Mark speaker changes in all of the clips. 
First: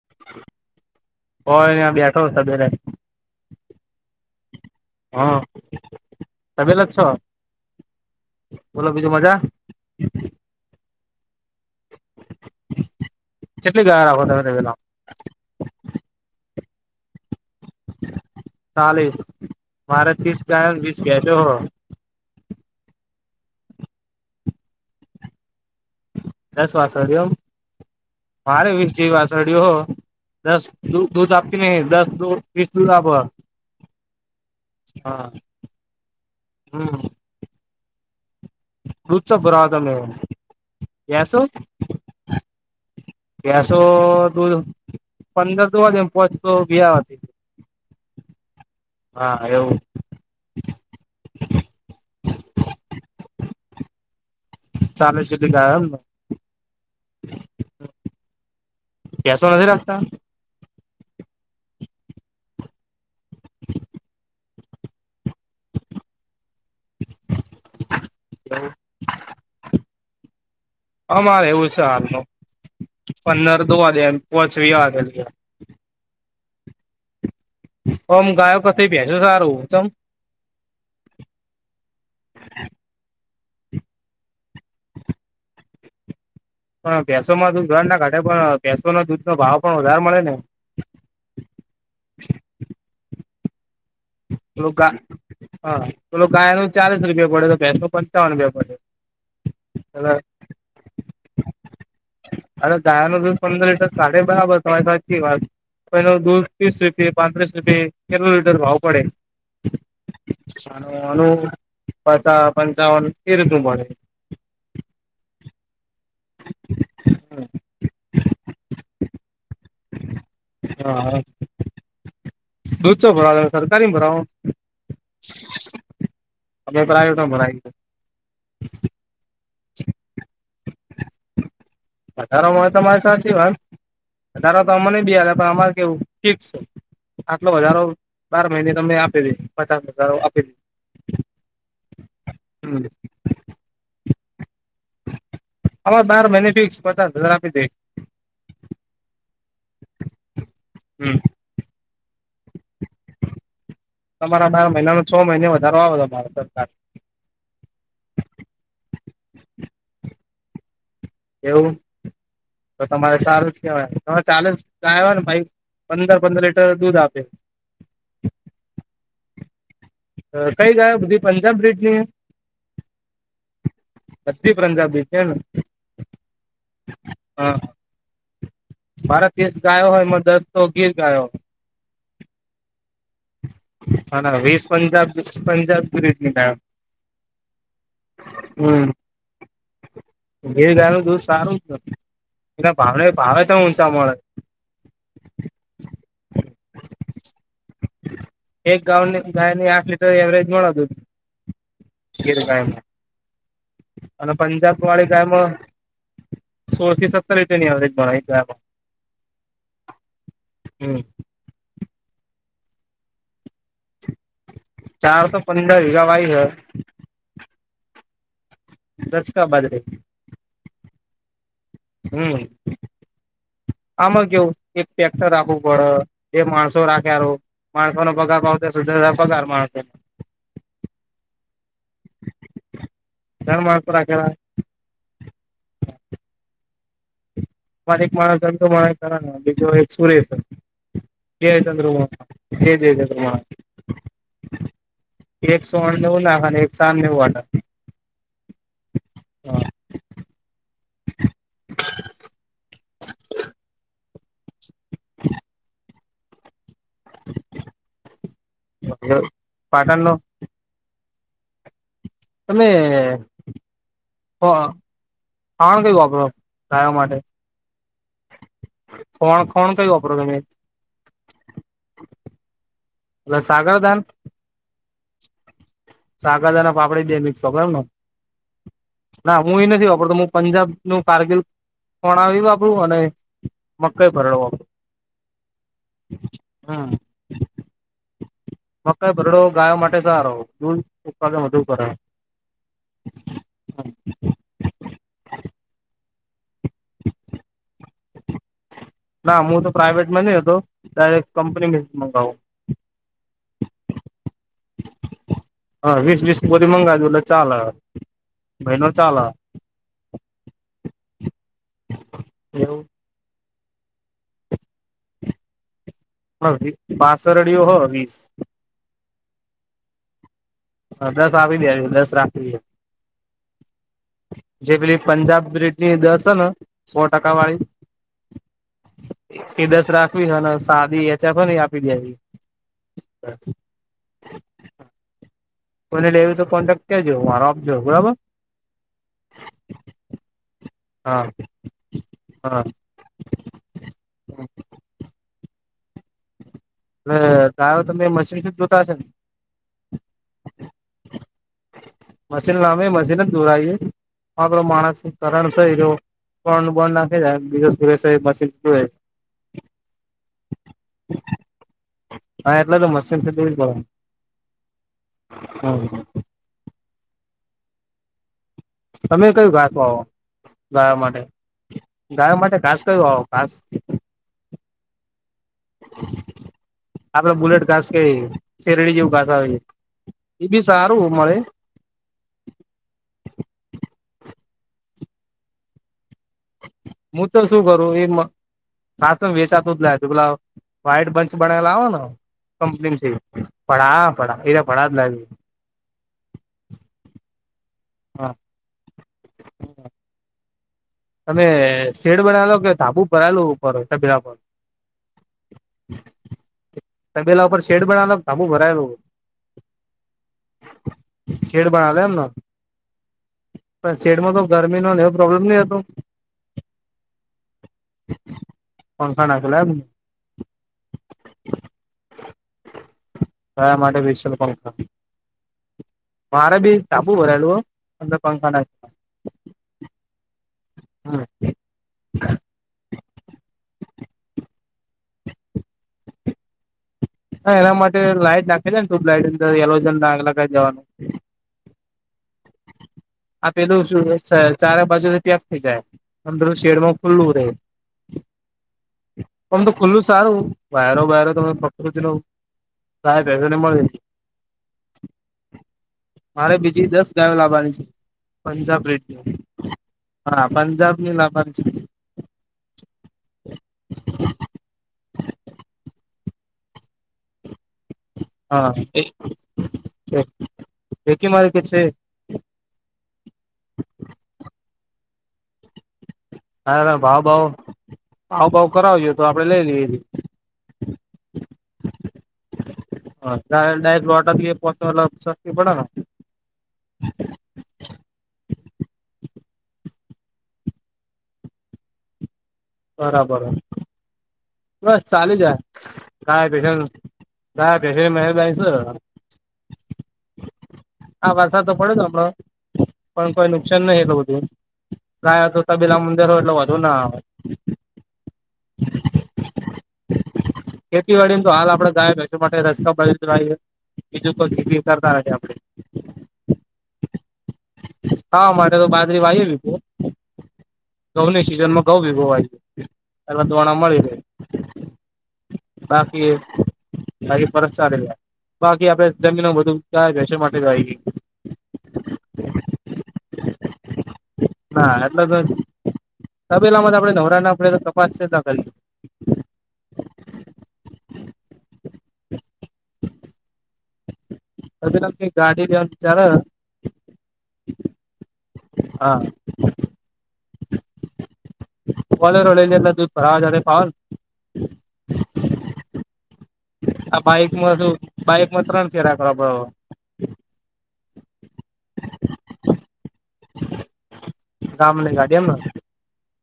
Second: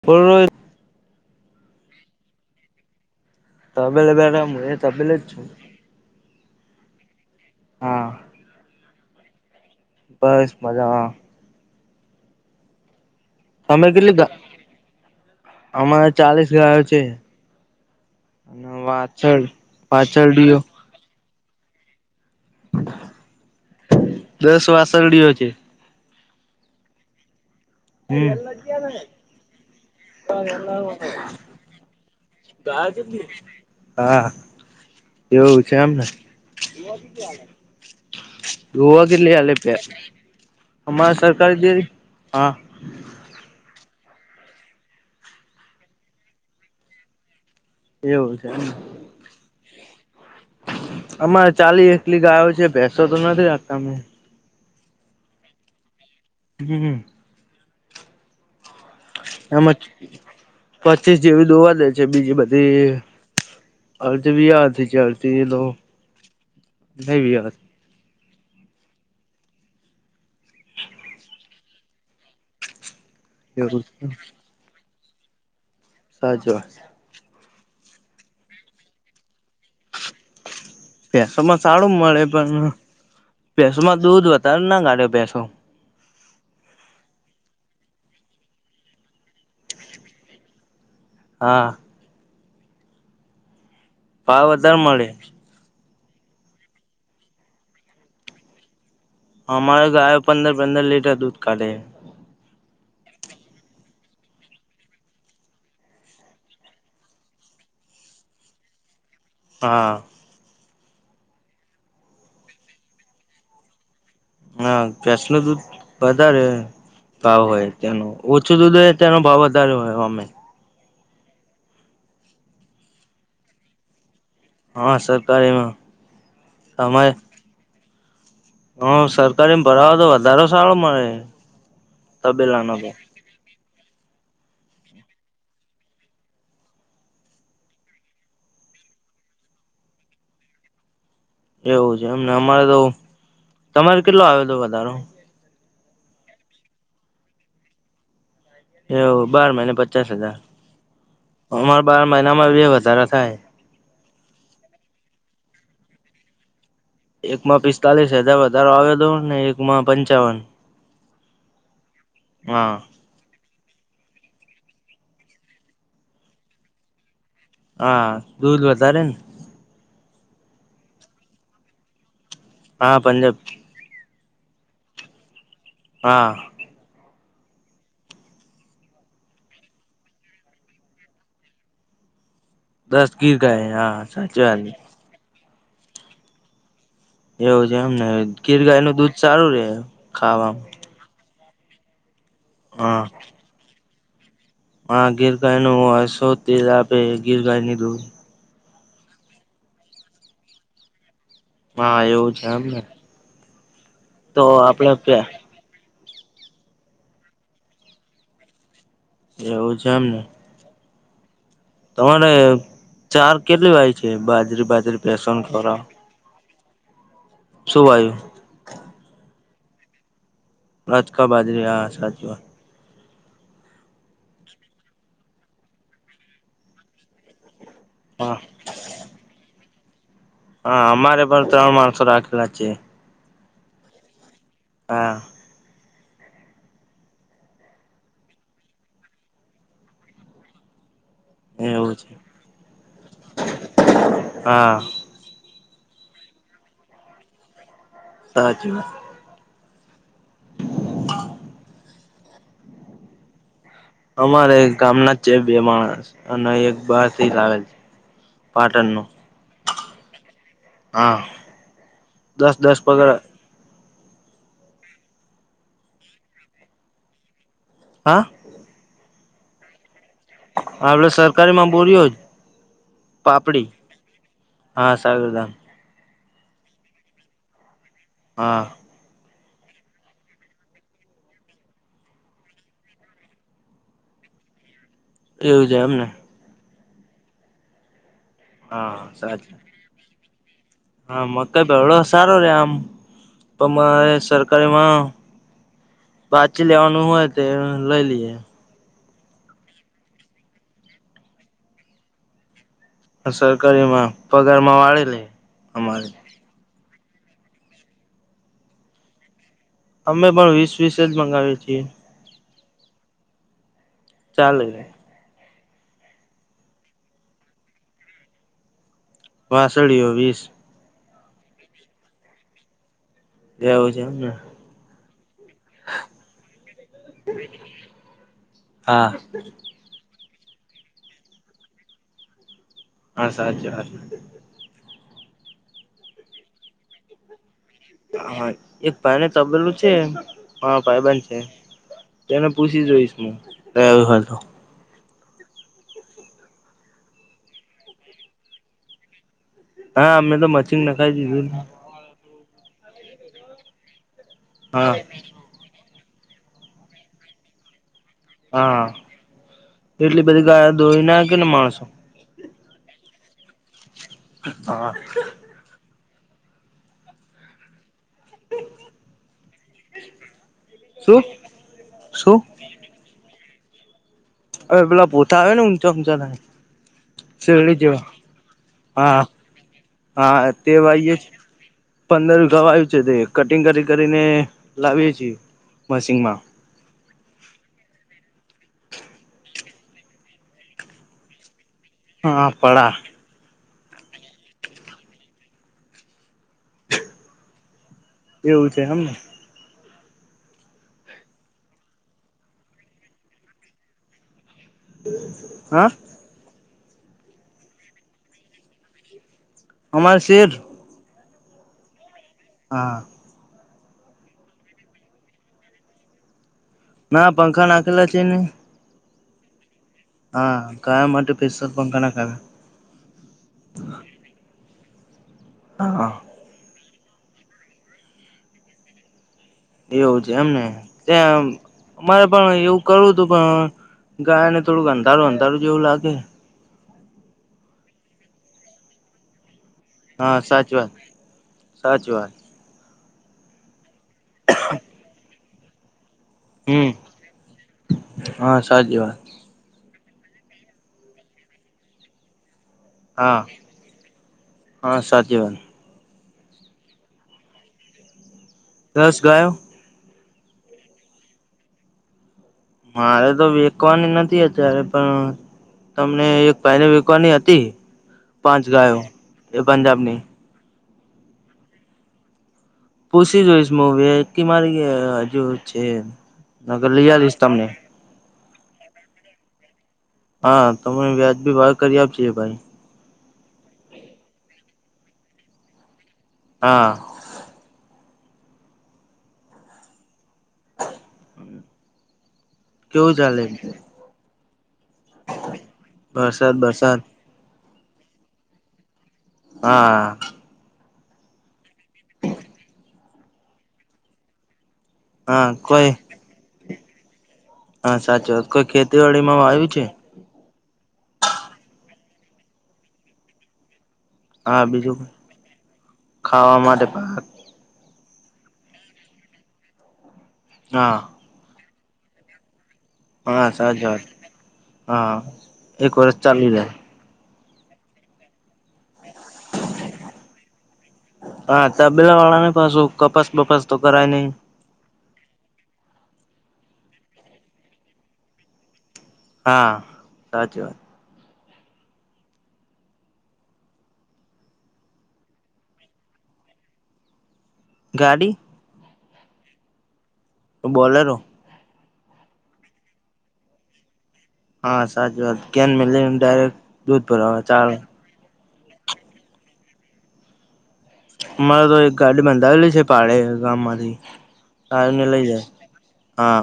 Speaker 1: [unintelligible]
Speaker 2: હોય બેઠો બેે
Speaker 1: તબલે બેું એ તબલે જ છું.
Speaker 2: તબેલે છો.
Speaker 1: હા
Speaker 2: બોલો પીજો મજા
Speaker 1: બસ મજામા તમે
Speaker 2: ગાયો રાખો
Speaker 1: કેટલી
Speaker 2: તમે તબેલા
Speaker 1: અમારે ચાલીસ ગાયો છે. હ વાછળ પાછળડીયો
Speaker 2: કે છો.
Speaker 1: દસ વાસડીયો છે.
Speaker 2: દસ વાસળીઓ.
Speaker 1: હમ
Speaker 2: મારે વીસ જે વાછરડયો હો દસ દ દૂધ આપ. ને દસ દુઘ તીસ દુઘ આપ હ.
Speaker 1: હુ છે એમને. દોવા
Speaker 2: દૂધ ચો
Speaker 1: કેટલી આલે
Speaker 2: ભરાવો
Speaker 1: હૈ
Speaker 2: તમે
Speaker 1: અમારે
Speaker 2: ભેંસો
Speaker 1: સરકારી જેવી આ.
Speaker 2: ગ્યાસો દૂધ પંદર દુ પોચસો વથી [inaudible]
Speaker 1: એવું છે.
Speaker 2: હા એવું.
Speaker 1: અમારે ચાલી એકલી ગાયો છે ભૈસો તો નથી રાખતા અમે.
Speaker 2: ચાલે સીટી ગાય એમને.
Speaker 1: હું હું.
Speaker 2: હમ [unintelligible]
Speaker 1: એમજ પચીસ જેવી દોવા દે છે બીજી બધી. અજ ભી યાારથી [inaudible] ચાલતી એ નહી ભ દ
Speaker 2: અમારે એવું છે હાલ નુ. પંદર દો
Speaker 1: એવું
Speaker 2: વાે એ પચવી વાે
Speaker 1: સાચી વાત છે.
Speaker 2: ઓમ ગાયો કરતાં ભૈસો સારું ચેમ.
Speaker 1: ભૈસોમાં સારું મળે પણ ભેસોમાં દૂધ વધારે ના કાઢે ભૈસો.
Speaker 2: પણ ભેસોમાં દૂધ ઘર ના કાઢે પણ ભેસો નો દૂધ નો ભાવ પણ વધારે મળે ને.
Speaker 1: હા. ભાવ વધારે મળે
Speaker 2: પેલું ગાય નું ચાલીસ રૂપિયા પડે તો ભેસો નો પંચાવન રૂપિયા પડે.
Speaker 1: અમારે ગાય પંદર પંદર લીટર દૂધ કાઢે.
Speaker 2: અરે ગાય નો દૂધ પંદર લીટર કાઢે બરાબર તમારે સાચી વાત. પણ એનુ દૂધ ત્રીસ રૂપયે પાંત્રીસ રૂપિયે કેટલો લીટર ભાવ પડે.
Speaker 1: હા.
Speaker 2: અનું પચ પંચાવન કે રીતું પળે.
Speaker 1: ના ભૈસ નુ દૂધ. વધારે ભાવ હોય તેનું ઓછું દૂધ હોય તેનો ભાવ વધારે હોય અમે.
Speaker 2: હા હા. દૂધ ચો ભરાવ સરકારી ભરાવ.
Speaker 1: હા સરકારીમાં
Speaker 2: અભેપ્રાયટ ભરાય [inaudible]
Speaker 1: હા સરકારી માં ભરાવો તો વધારે સારો મળે તબેલા ના.
Speaker 2: સાચી વાત. દારા તો અમાને બે આલે અમાર કેવું ફિક્સ. આટલો વધજારો બાર મહિને તમને આપેલી પચાસ હજારો આપેલી.
Speaker 1: એવું છે એમને અમારે તો તમારે કેટલો આવે હતો વધારો.
Speaker 2: અમાર બાર મહિને ફિક્સ પચાસ હજાર આપી દેઇ.
Speaker 1: એવું બાર મહિના પચાસ હજાર
Speaker 2: હમ
Speaker 1: અમારે બાર મહિના અમારે બે વધારા થાય.
Speaker 2: તમારા બાર મહિના ન છ મહિને વધારો આવે તમારો સરકાર.
Speaker 1: એકમાં પિસ્તાલીસ હજાર વધારો આવે હતો ને એકમાં પંચાવન.
Speaker 2: એવું.
Speaker 1: હા.
Speaker 2: તમારે સારું જ કેવાય. તમારે ચાલે જ કય ને ભાઈ પંદર પંદર લીટર દૂધ આપે.
Speaker 1: હા દૂધ વધારે ને.
Speaker 2: કઈ ગાય બધી પંજાબ બ્રિડની.
Speaker 1: હા પંજાબ.
Speaker 2: બત્રી પંજાબી છે.
Speaker 1: હા.
Speaker 2: હા. મારા તસ ગાયો હોય એમાં દસ તો ગીર ગાયો.
Speaker 1: દસગીર ગા હા
Speaker 2: અને
Speaker 1: સાચી
Speaker 2: વીસ
Speaker 1: વાત.
Speaker 2: પંજાબ પંજાબ પુલીસ તા.
Speaker 1: એવું છે એમ ને. ગીર ગાય નું દૂધ સારું રે.
Speaker 2: બે
Speaker 1: ખાવામાં
Speaker 2: ગાય નું દૂધ સારું. એના
Speaker 1: હા.
Speaker 2: ભાવને ભાવે તો ઊંચા મળે.
Speaker 1: હા ગીર ગાય નું હોય શો તે આપે ગીર ગાય નીધુંર.
Speaker 2: એક ગાઉની ગાય ની આઠ લીટર એવરેજ મળતું.
Speaker 1: હા એવું જમ ને.
Speaker 2: અને પંજાબ વાળી ગાયમાં સોળ થી સત્તર રીપિયાની એવરેજ ગાયમાં.
Speaker 1: એવું છેમ ને.
Speaker 2: હમ.
Speaker 1: તમારે ચાર કેટલી વાય છે બાજરી બાજરી.
Speaker 2: ચાર
Speaker 1: પેસન
Speaker 2: તો પંદર વેગા વાઈ હ.
Speaker 1: શુ વાયુ?
Speaker 2: રસકા બાજરી.
Speaker 1: રાજકા બાજરી. હા.
Speaker 2: હમ આમાં કેવું એક ટ્રેક્ટર રાખવું પડે એ. માણસો રાખવા માણસો નો
Speaker 1: હા
Speaker 2: પગાર ભાવતો સુધ પગાર માણસો.
Speaker 1: હા અમારે પણ ત્રણ માણસો રાખેલા છે.
Speaker 2: ત્રણ માણસો રાખેલા.
Speaker 1: હા.
Speaker 2: મારે એક માણસ તો માણસ બીજો એક સુરેશ. જયચંદ્ર
Speaker 1: એવું છે
Speaker 2: જય જયચંદ્રમા.
Speaker 1: હા
Speaker 2: એકસો અણનેવું નાખ અને એકસો આણનેવું વાટ.
Speaker 1: સહજમાં.
Speaker 2: હા.
Speaker 1: અમારે ગામના છે બે માણસ અને એક બા. આવેલ છે. પાટણ નું.
Speaker 2: પાટણ નો
Speaker 1: હા. દસ દસ પગડ
Speaker 2: અનેમે. તણ કઈ વાપરો? ગાવા માટે.
Speaker 1: હા.
Speaker 2: કોણ કોણ કયુ વાપરો તમે?
Speaker 1: આપડે સરકારી માં બોરયો જ
Speaker 2: એટલે
Speaker 1: પાપડી.
Speaker 2: સાગરદાન
Speaker 1: હા સાગરદાન.
Speaker 2: સાગત અને પાપડી બે મિક્સો બરા ને.
Speaker 1: હા.
Speaker 2: ના. હું એ નથી વાપરતો. હું પંજાબ નું કારગીલ વણાવી બાપુ અને મકઈ પરરડ બાપું.
Speaker 1: એવું જ એમ ને.
Speaker 2: હમ
Speaker 1: હા
Speaker 2: મકઈ ભરડો
Speaker 1: સાચી
Speaker 2: ગાય માટે સારો દૂધ.
Speaker 1: હા
Speaker 2: ઉત્પાદન વધુ
Speaker 1: મકઈ
Speaker 2: કરે
Speaker 1: ભળો સારો રે આમ. પણ મારે સરકારીમાં પાછી લેવાનું હોય તો લઈ લઈએ.
Speaker 2: ના હું તો પ્રાાઈવેટમાં નહી હતો તરે કંપની મગાવું.
Speaker 1: અન સરકારીમાં પગારમાં વાળી લે અમારે.
Speaker 2: બધી મંગાઈ દવ એટલે ચાલ, ભાઈનું ચાલ.
Speaker 1: અમે પણ વીસ-વીસ જ મગાવીએ છીએ.
Speaker 2: એવું.
Speaker 1: ચાલે રે.
Speaker 2: હવ હી વાસરડીઓ હ વીસ.
Speaker 1: વાસળીઓ વીસ.
Speaker 2: હન, દસ આપી દેજો, દસ રાખી લે.
Speaker 1: એવું છે, એમ ને.
Speaker 2: જે પેલી પંજાબ બ્રિ જે દસ હન, સો ટકાવાળી
Speaker 1: હા
Speaker 2: એ દસ રાખ વી હન, સાદી એચ પ હેન ઈ આપી દેવી.
Speaker 1: હા, સાચી વાત હે.
Speaker 2: કોઈને લેવી તો કોન્ટેક્ટ કરજો, મારો આપજો બરાબર.
Speaker 1: હા, એક ભાઈને તબેલું છે. મારો
Speaker 2: હા
Speaker 1: ભાઈબંધ છે, એને
Speaker 2: હા
Speaker 1: પૂછી જોઈશ હું.
Speaker 2: લે ગાયો તમે મશીનથી જ જોતા હશે ન.
Speaker 1: હા, અમે તો મશીન નખાઈ દીધું ન.
Speaker 2: મશીન લાવીએ, મશીન જ દોરાઈ એ પણ પેલો
Speaker 1: હા
Speaker 2: માણસ કરણ સ ઈરયો પણ બોન નાખી દે, બીજો સુરેશ છે ઈરયો.
Speaker 1: હઅ, એટલી બધી ગાયો દોઈ ના હ કે ને માણસો.
Speaker 2: હા, એટલે તો મશીનથી દોઈ કાઢવાનું.
Speaker 1: હા.
Speaker 2: [inaudible] તમે કયું ઘાસ વાવો? ગાયો માટે.
Speaker 1: શું
Speaker 2: ગાયો
Speaker 1: શું
Speaker 2: માટે ઘાસ ક્યુ વાવો ઘાસ?
Speaker 1: હવે પેલા પોથા આવે ને ઊંચા-ઊંચા થાય.
Speaker 2: આપડે બુલેટ
Speaker 1: શેરડી
Speaker 2: ઘાસ
Speaker 1: જેવા
Speaker 2: કઈએ, શેરડી જેવું
Speaker 1: હા
Speaker 2: ઘાસ આવે. એ
Speaker 1: હા,
Speaker 2: બી
Speaker 1: તે
Speaker 2: સારું
Speaker 1: વાયે છે.
Speaker 2: મળે
Speaker 1: પંદર વીઘા વાયુ છે, તે કટિંગ કરી-કરીને લાવીએ છીએ મશીનમાં.
Speaker 2: મુ તો શું કરું એમ ઘાસ ન વેચાતુ જ લાયો તો પેલા વાઈટ બંચ બનેલા આવન
Speaker 1: હા પડા
Speaker 2: કંપનીમ થી પણ આ ભળા એરયા ભળા જ લાયુ હા.
Speaker 1: એવું છે એમને.
Speaker 2: [inaudible] અને શેડ બનાયલો કે ધાબુ ભરાયલું ઉપર તબેલા પર?
Speaker 1: હા.
Speaker 2: તબેલા ઉપર શેડ બનાયલો ક ધાબુ ભરાયલું?
Speaker 1: અમારે સેડ.
Speaker 2: શેડ બનાવેલો એમ ન.
Speaker 1: હા.
Speaker 2: પણ શેડમાં તો ગરમીનો ન એવો પ્રોબ્લેમ નઈ હોતો.
Speaker 1: ના, પંખા નાખેલા છે ને.
Speaker 2: પંખા નાખેલા એમ ને.
Speaker 1: હા, ગાયો માટે સ્પેશિયલ પંખા નખાવ્યા.
Speaker 2: ગાયો માટે પેશયલ પંખા.
Speaker 1: હા.
Speaker 2: મારે બી ધાબુ ભરાયલું હ અને પંખા નાખયા.
Speaker 1: એવું છે એમને, તેમ અમારે પણ એવું કરુ તું પણ ગાય ને થોડુંક અંધારું અંધારું જેવું લાગે હે
Speaker 2: હા એના માટે લાઈટ નાખે છે ને. ટ્યુબલાઈટ અંદર એલોજન બલ્બ
Speaker 1: હા
Speaker 2: લગાઈ
Speaker 1: સાચી
Speaker 2: દેવાનું.
Speaker 1: વાત સાચી વાત
Speaker 2: આ પેલું શું ચારે બાજુથી ત્યાગ થઇ જાય. અંદર
Speaker 1: હમ
Speaker 2: શેડમાં ખુલ્લું રહે
Speaker 1: હા સાચી વાત
Speaker 2: ઓમ તો ખુલ્લું સારું વાયરો વાયરો તમે પકડું જ નો ગાય
Speaker 1: હા
Speaker 2: ભેંસો ને મળે.
Speaker 1: હા સાચી વાત
Speaker 2: મારે બીજી દસ ગાયો લાવવાની છે પંજાબ રેટ
Speaker 1: દસ ગાયો
Speaker 2: હા પંજાબ ની લાબાની છે.
Speaker 1: મારે તો વેકવાની નથી અત્યારે પણ તમને એક પહેલી વિકવાની હતી પાંચ
Speaker 2: હા
Speaker 1: ગાયો એ પંજાબની
Speaker 2: વેકી મારી કે છે.
Speaker 1: પૂછી જોઈશ મુ વેકી મારી હજુ છે નકર
Speaker 2: હા
Speaker 1: લઈ
Speaker 2: ભાવ
Speaker 1: આલીશ
Speaker 2: ભાવ
Speaker 1: તમને
Speaker 2: ભાવ બાવ કરાવજો તો આપડે લઈ લઈએ.
Speaker 1: હા તમે વ્યાજ બી ભાવે કરી આપજે ભાઈ
Speaker 2: હા ડાયરેક્ટ લોટ આપીએ પાંચનો એટલે શસ્તી પડે ને.
Speaker 1: હા. કેવું
Speaker 2: બરાબર
Speaker 1: ચાલે એમ.
Speaker 2: બસ ચાલી જાય ગાય
Speaker 1: વરસાદ
Speaker 2: ભેગા
Speaker 1: બરસાદ
Speaker 2: ગાય ભેગા મહેબાની છે.
Speaker 1: હા.
Speaker 2: હા વારસાદ તો પડયો તો આપળ પણ કોઈ નુકસાન નહી એટલું બધું એમ.
Speaker 1: હા
Speaker 2: ના તો
Speaker 1: કોઈ
Speaker 2: તબીલા મંદિર હોય એટલે વોધો ના આવે.
Speaker 1: હા સાચું વાત કોઈ ખેતીવાડી માં આવ્યું છે.
Speaker 2: ખેતીવાડીને તો હાલ આપડે ગાય ભેંસો માટે રસ્તા કરી લઈએ. બીજું તો
Speaker 1: હા બીજું
Speaker 2: ચીતરતા નથી આપડે.
Speaker 1: ખાવા માટે પાક
Speaker 2: હા માટે તો બાજરી વાય લીધી
Speaker 1: હા.
Speaker 2: ઘઉં ની સિઝનમાં ઘઉ ભીગોવાય.
Speaker 1: હા સાચી વાત હા એક વર્ષ
Speaker 2: બાકી
Speaker 1: ચાલુ રહે
Speaker 2: બાકી પરત ચાલે જાય બાકી આપડે જમીન બધું ગાયો ભેંસો માટે વાઈ હતી.
Speaker 1: હા તબેલા વાળા ને પાછું કપાસ બપાસ તો કરાય નહી.
Speaker 2: હા એટલે તો તબેલામાં આપણે નવરા ના પડે તો તપાસ છે ચેતા કરીએ.
Speaker 1: હા સાચી વાત.
Speaker 2: [unintelligible] અચૂત્મ કઈક ગાડી લેવાનું વિચાર હ
Speaker 1: ગાડી
Speaker 2: હા.
Speaker 1: તો બોલેરો
Speaker 2: બોલેરો લઈલે એટલે દૂધ ભરવા જતા ફાવ ને
Speaker 1: હા સાચી વાત કેન મેલી ડાયરેક્ટ દૂધ
Speaker 2: આ
Speaker 1: ભરાવા ચાલે
Speaker 2: બાઈકમાં શું બાઈકમાં ત્રણ ચેરા કરવા પડે.
Speaker 1: અમારે તો એક ગાડી બંધાવેલી છે ભાડે ગામમાંથી
Speaker 2: પડે
Speaker 1: આવીને
Speaker 2: ગામની
Speaker 1: લઈ
Speaker 2: ગાડી એમ
Speaker 1: જાય
Speaker 2: ને
Speaker 1: હા.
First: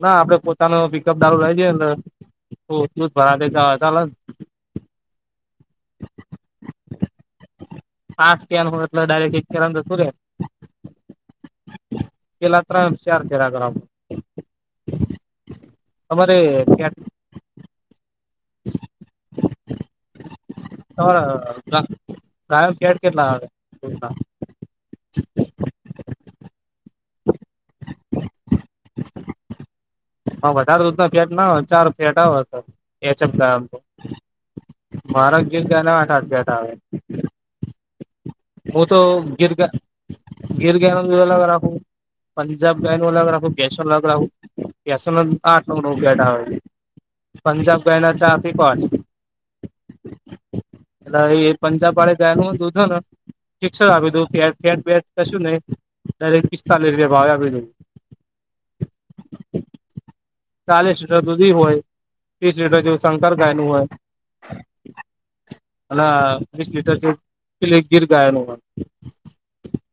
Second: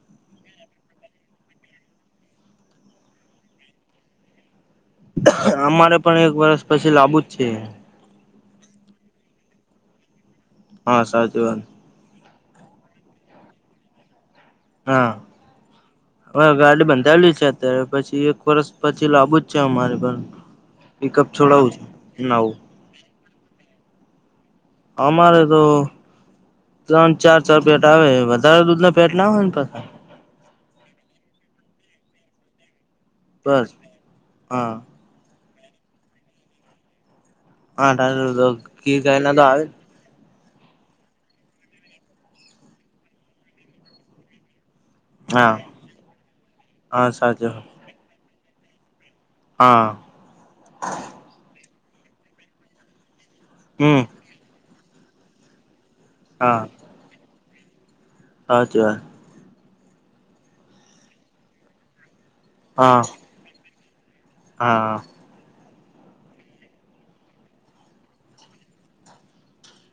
Speaker 2: ના આપડે પોતાનું પિકઅપ ડાલો લઈ જઈએ તો દૂધ ભરાવતા ચાલેને
Speaker 1: અમારે પણ એક વરષ પછી લાબુ જ છે.
Speaker 2: પાં કેન ડાયરેક્ટ એક કેન જતુ રે
Speaker 1: હા સાચી વાત.
Speaker 2: પેલા ત્રણ ચાર ફેરા કરવા
Speaker 1: હા હવે ગાડી
Speaker 2: ફેટ
Speaker 1: બંધાવેલી છે અત્યારે પછી એક વર્ષ પછી લાબુ જ છે અમારે પણ પિકઅપ છોડાવું છે નવું.
Speaker 2: કેટ કેટલા આવે હમ્મ બા
Speaker 1: અમારે તો ત્રણ ચાર ચાર ફેટ આવે વધારે દૂધ મતલબ ફેટ ના આવે ને પણ
Speaker 2: હા વધારે દૂધ ના ફેટ ના ચાર ફેટ આવ અતાર એ શબ કરમ
Speaker 1: બસ
Speaker 2: તો
Speaker 1: હા
Speaker 2: આરોગ્યને વા અ્યાટ આવે.
Speaker 1: હા તારું રોક
Speaker 2: હે તો ગિરગ્યા. ગીર ગાનો અલગ રાખું પંજાબ ગાય નું અલગ રાખું કેશ અલગ રાખું. એસો
Speaker 1: હા
Speaker 2: આઠું નવ નવ ફેટ આવે
Speaker 1: હા સાચું
Speaker 2: પંજાબ ગાયના ચાર થી પાંચ.
Speaker 1: હા.
Speaker 2: એટલે હવે એ પંજાબબાળે ગાયનું દુંધો ન ફિક્સજ
Speaker 1: હમ
Speaker 2: આપી દું ત ફે બે કશું નઈ દરેક પિસ્તા લિયા ભાવ આપી દઉ.
Speaker 1: હાચી વાત.
Speaker 2: ચાલીસ લીટર દૂધી હોય ત્રીસ લીટર
Speaker 1: હા
Speaker 2: જેવું શંકર ગાય નું હોય.
Speaker 1: હા.
Speaker 2: અન વીસ લીટર જેવું પેલી ગીર ગાયનું હોય.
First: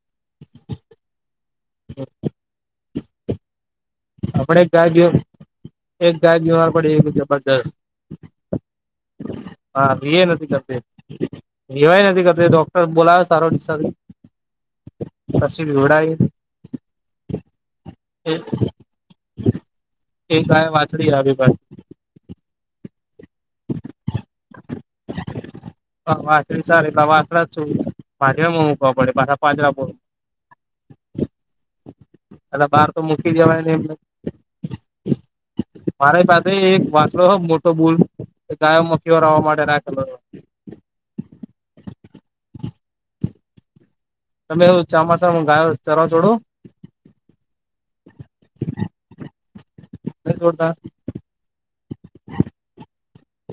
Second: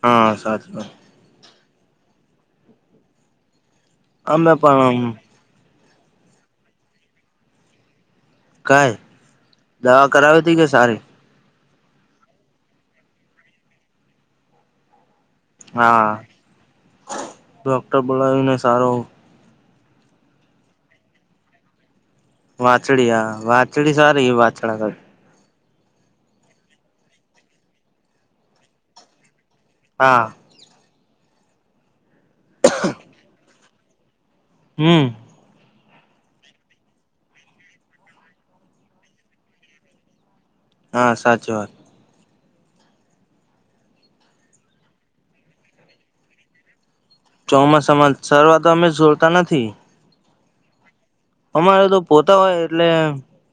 Speaker 1: હા સાચી વાત.
Speaker 2: [unintelligible]
Speaker 1: અમે
Speaker 2: આપડે એક ગાય બીય
Speaker 1: પણ
Speaker 2: એક ગાય બીમાર પડી એ જબરજસ્ત.
Speaker 1: કાય
Speaker 2: હા
Speaker 1: દવા
Speaker 2: બી એ
Speaker 1: કરાવી
Speaker 2: નથી
Speaker 1: હતી કે
Speaker 2: કરતી.
Speaker 1: સારી
Speaker 2: દેવાય નથી કરતી ડોક્ટર બોલાયો સારો દિસા પછી વિવડાય
Speaker 1: હા ડોક્ટર
Speaker 2: એ
Speaker 1: બોલાવીને સારો
Speaker 2: એક ગાય વાંછડી આવી પાછી.
Speaker 1: વાછડી હ વાછડી સારી વાછડા કર
Speaker 2: હા વાછડી સારી એટ વાસડા છું પાજરામાં મુકવા પડે પાછા પાંજરા
Speaker 1: હા.
Speaker 2: અટલ બાર તો મૂકી દેવાય નઈ એમન.
Speaker 1: હમ.
Speaker 2: મારી પાસે એક વાંછડો હ મોટો બૂલ. ગાય મુખીવર હવા માટેે રાખેલો હે.
Speaker 1: હા સાચી વાત.
Speaker 2: તમે એવુ ચોમાસામાં ગાય ચરવા છોડો.
Speaker 1: ચોમાસામાં સરવા તો અમે સોડતા નથી.
Speaker 2: નથી છોડતા.
Speaker 1: અમારે તો પોતા હોય એટલે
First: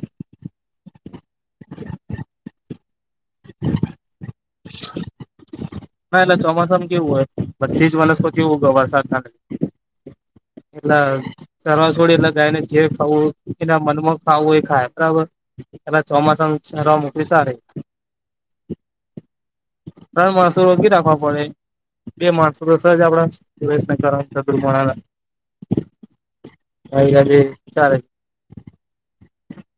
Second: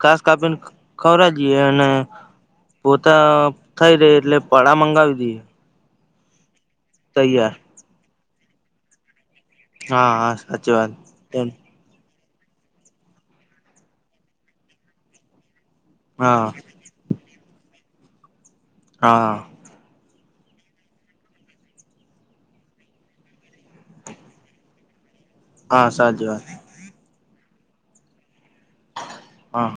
Speaker 1: ઘાસ કાપીન ખવરાઈ દીયે એન પોતા ખઈ ર એટલે પળા મંગાવી દઈએ.
Speaker 2: ના એટલે ચોમાસામ કેવું હોય
Speaker 1: તૈયાર
Speaker 2: બધી જ વનસ્પતિ ઉગ વરસાદ ના લી
Speaker 1: હા હા સાચી વાત તેમ.
Speaker 2: ચરવા છોડી એટલ ગાયન જે ખાવું એના મનમાં ખાવું એ ખાય બરાબર. એટલે
Speaker 1: હા
Speaker 2: ચોમાસામ ચરવા મોકલી સારી.
Speaker 1: હા.
Speaker 2: તણ માણસો રોકી રાખવા પડે. બે માણસો તો સજ આપડા [unintelligible] ચંદ્રુમોણાના
Speaker 1: હા સાચી વાત.
Speaker 2: હય ગે ચાલ છ.
Speaker 1: હા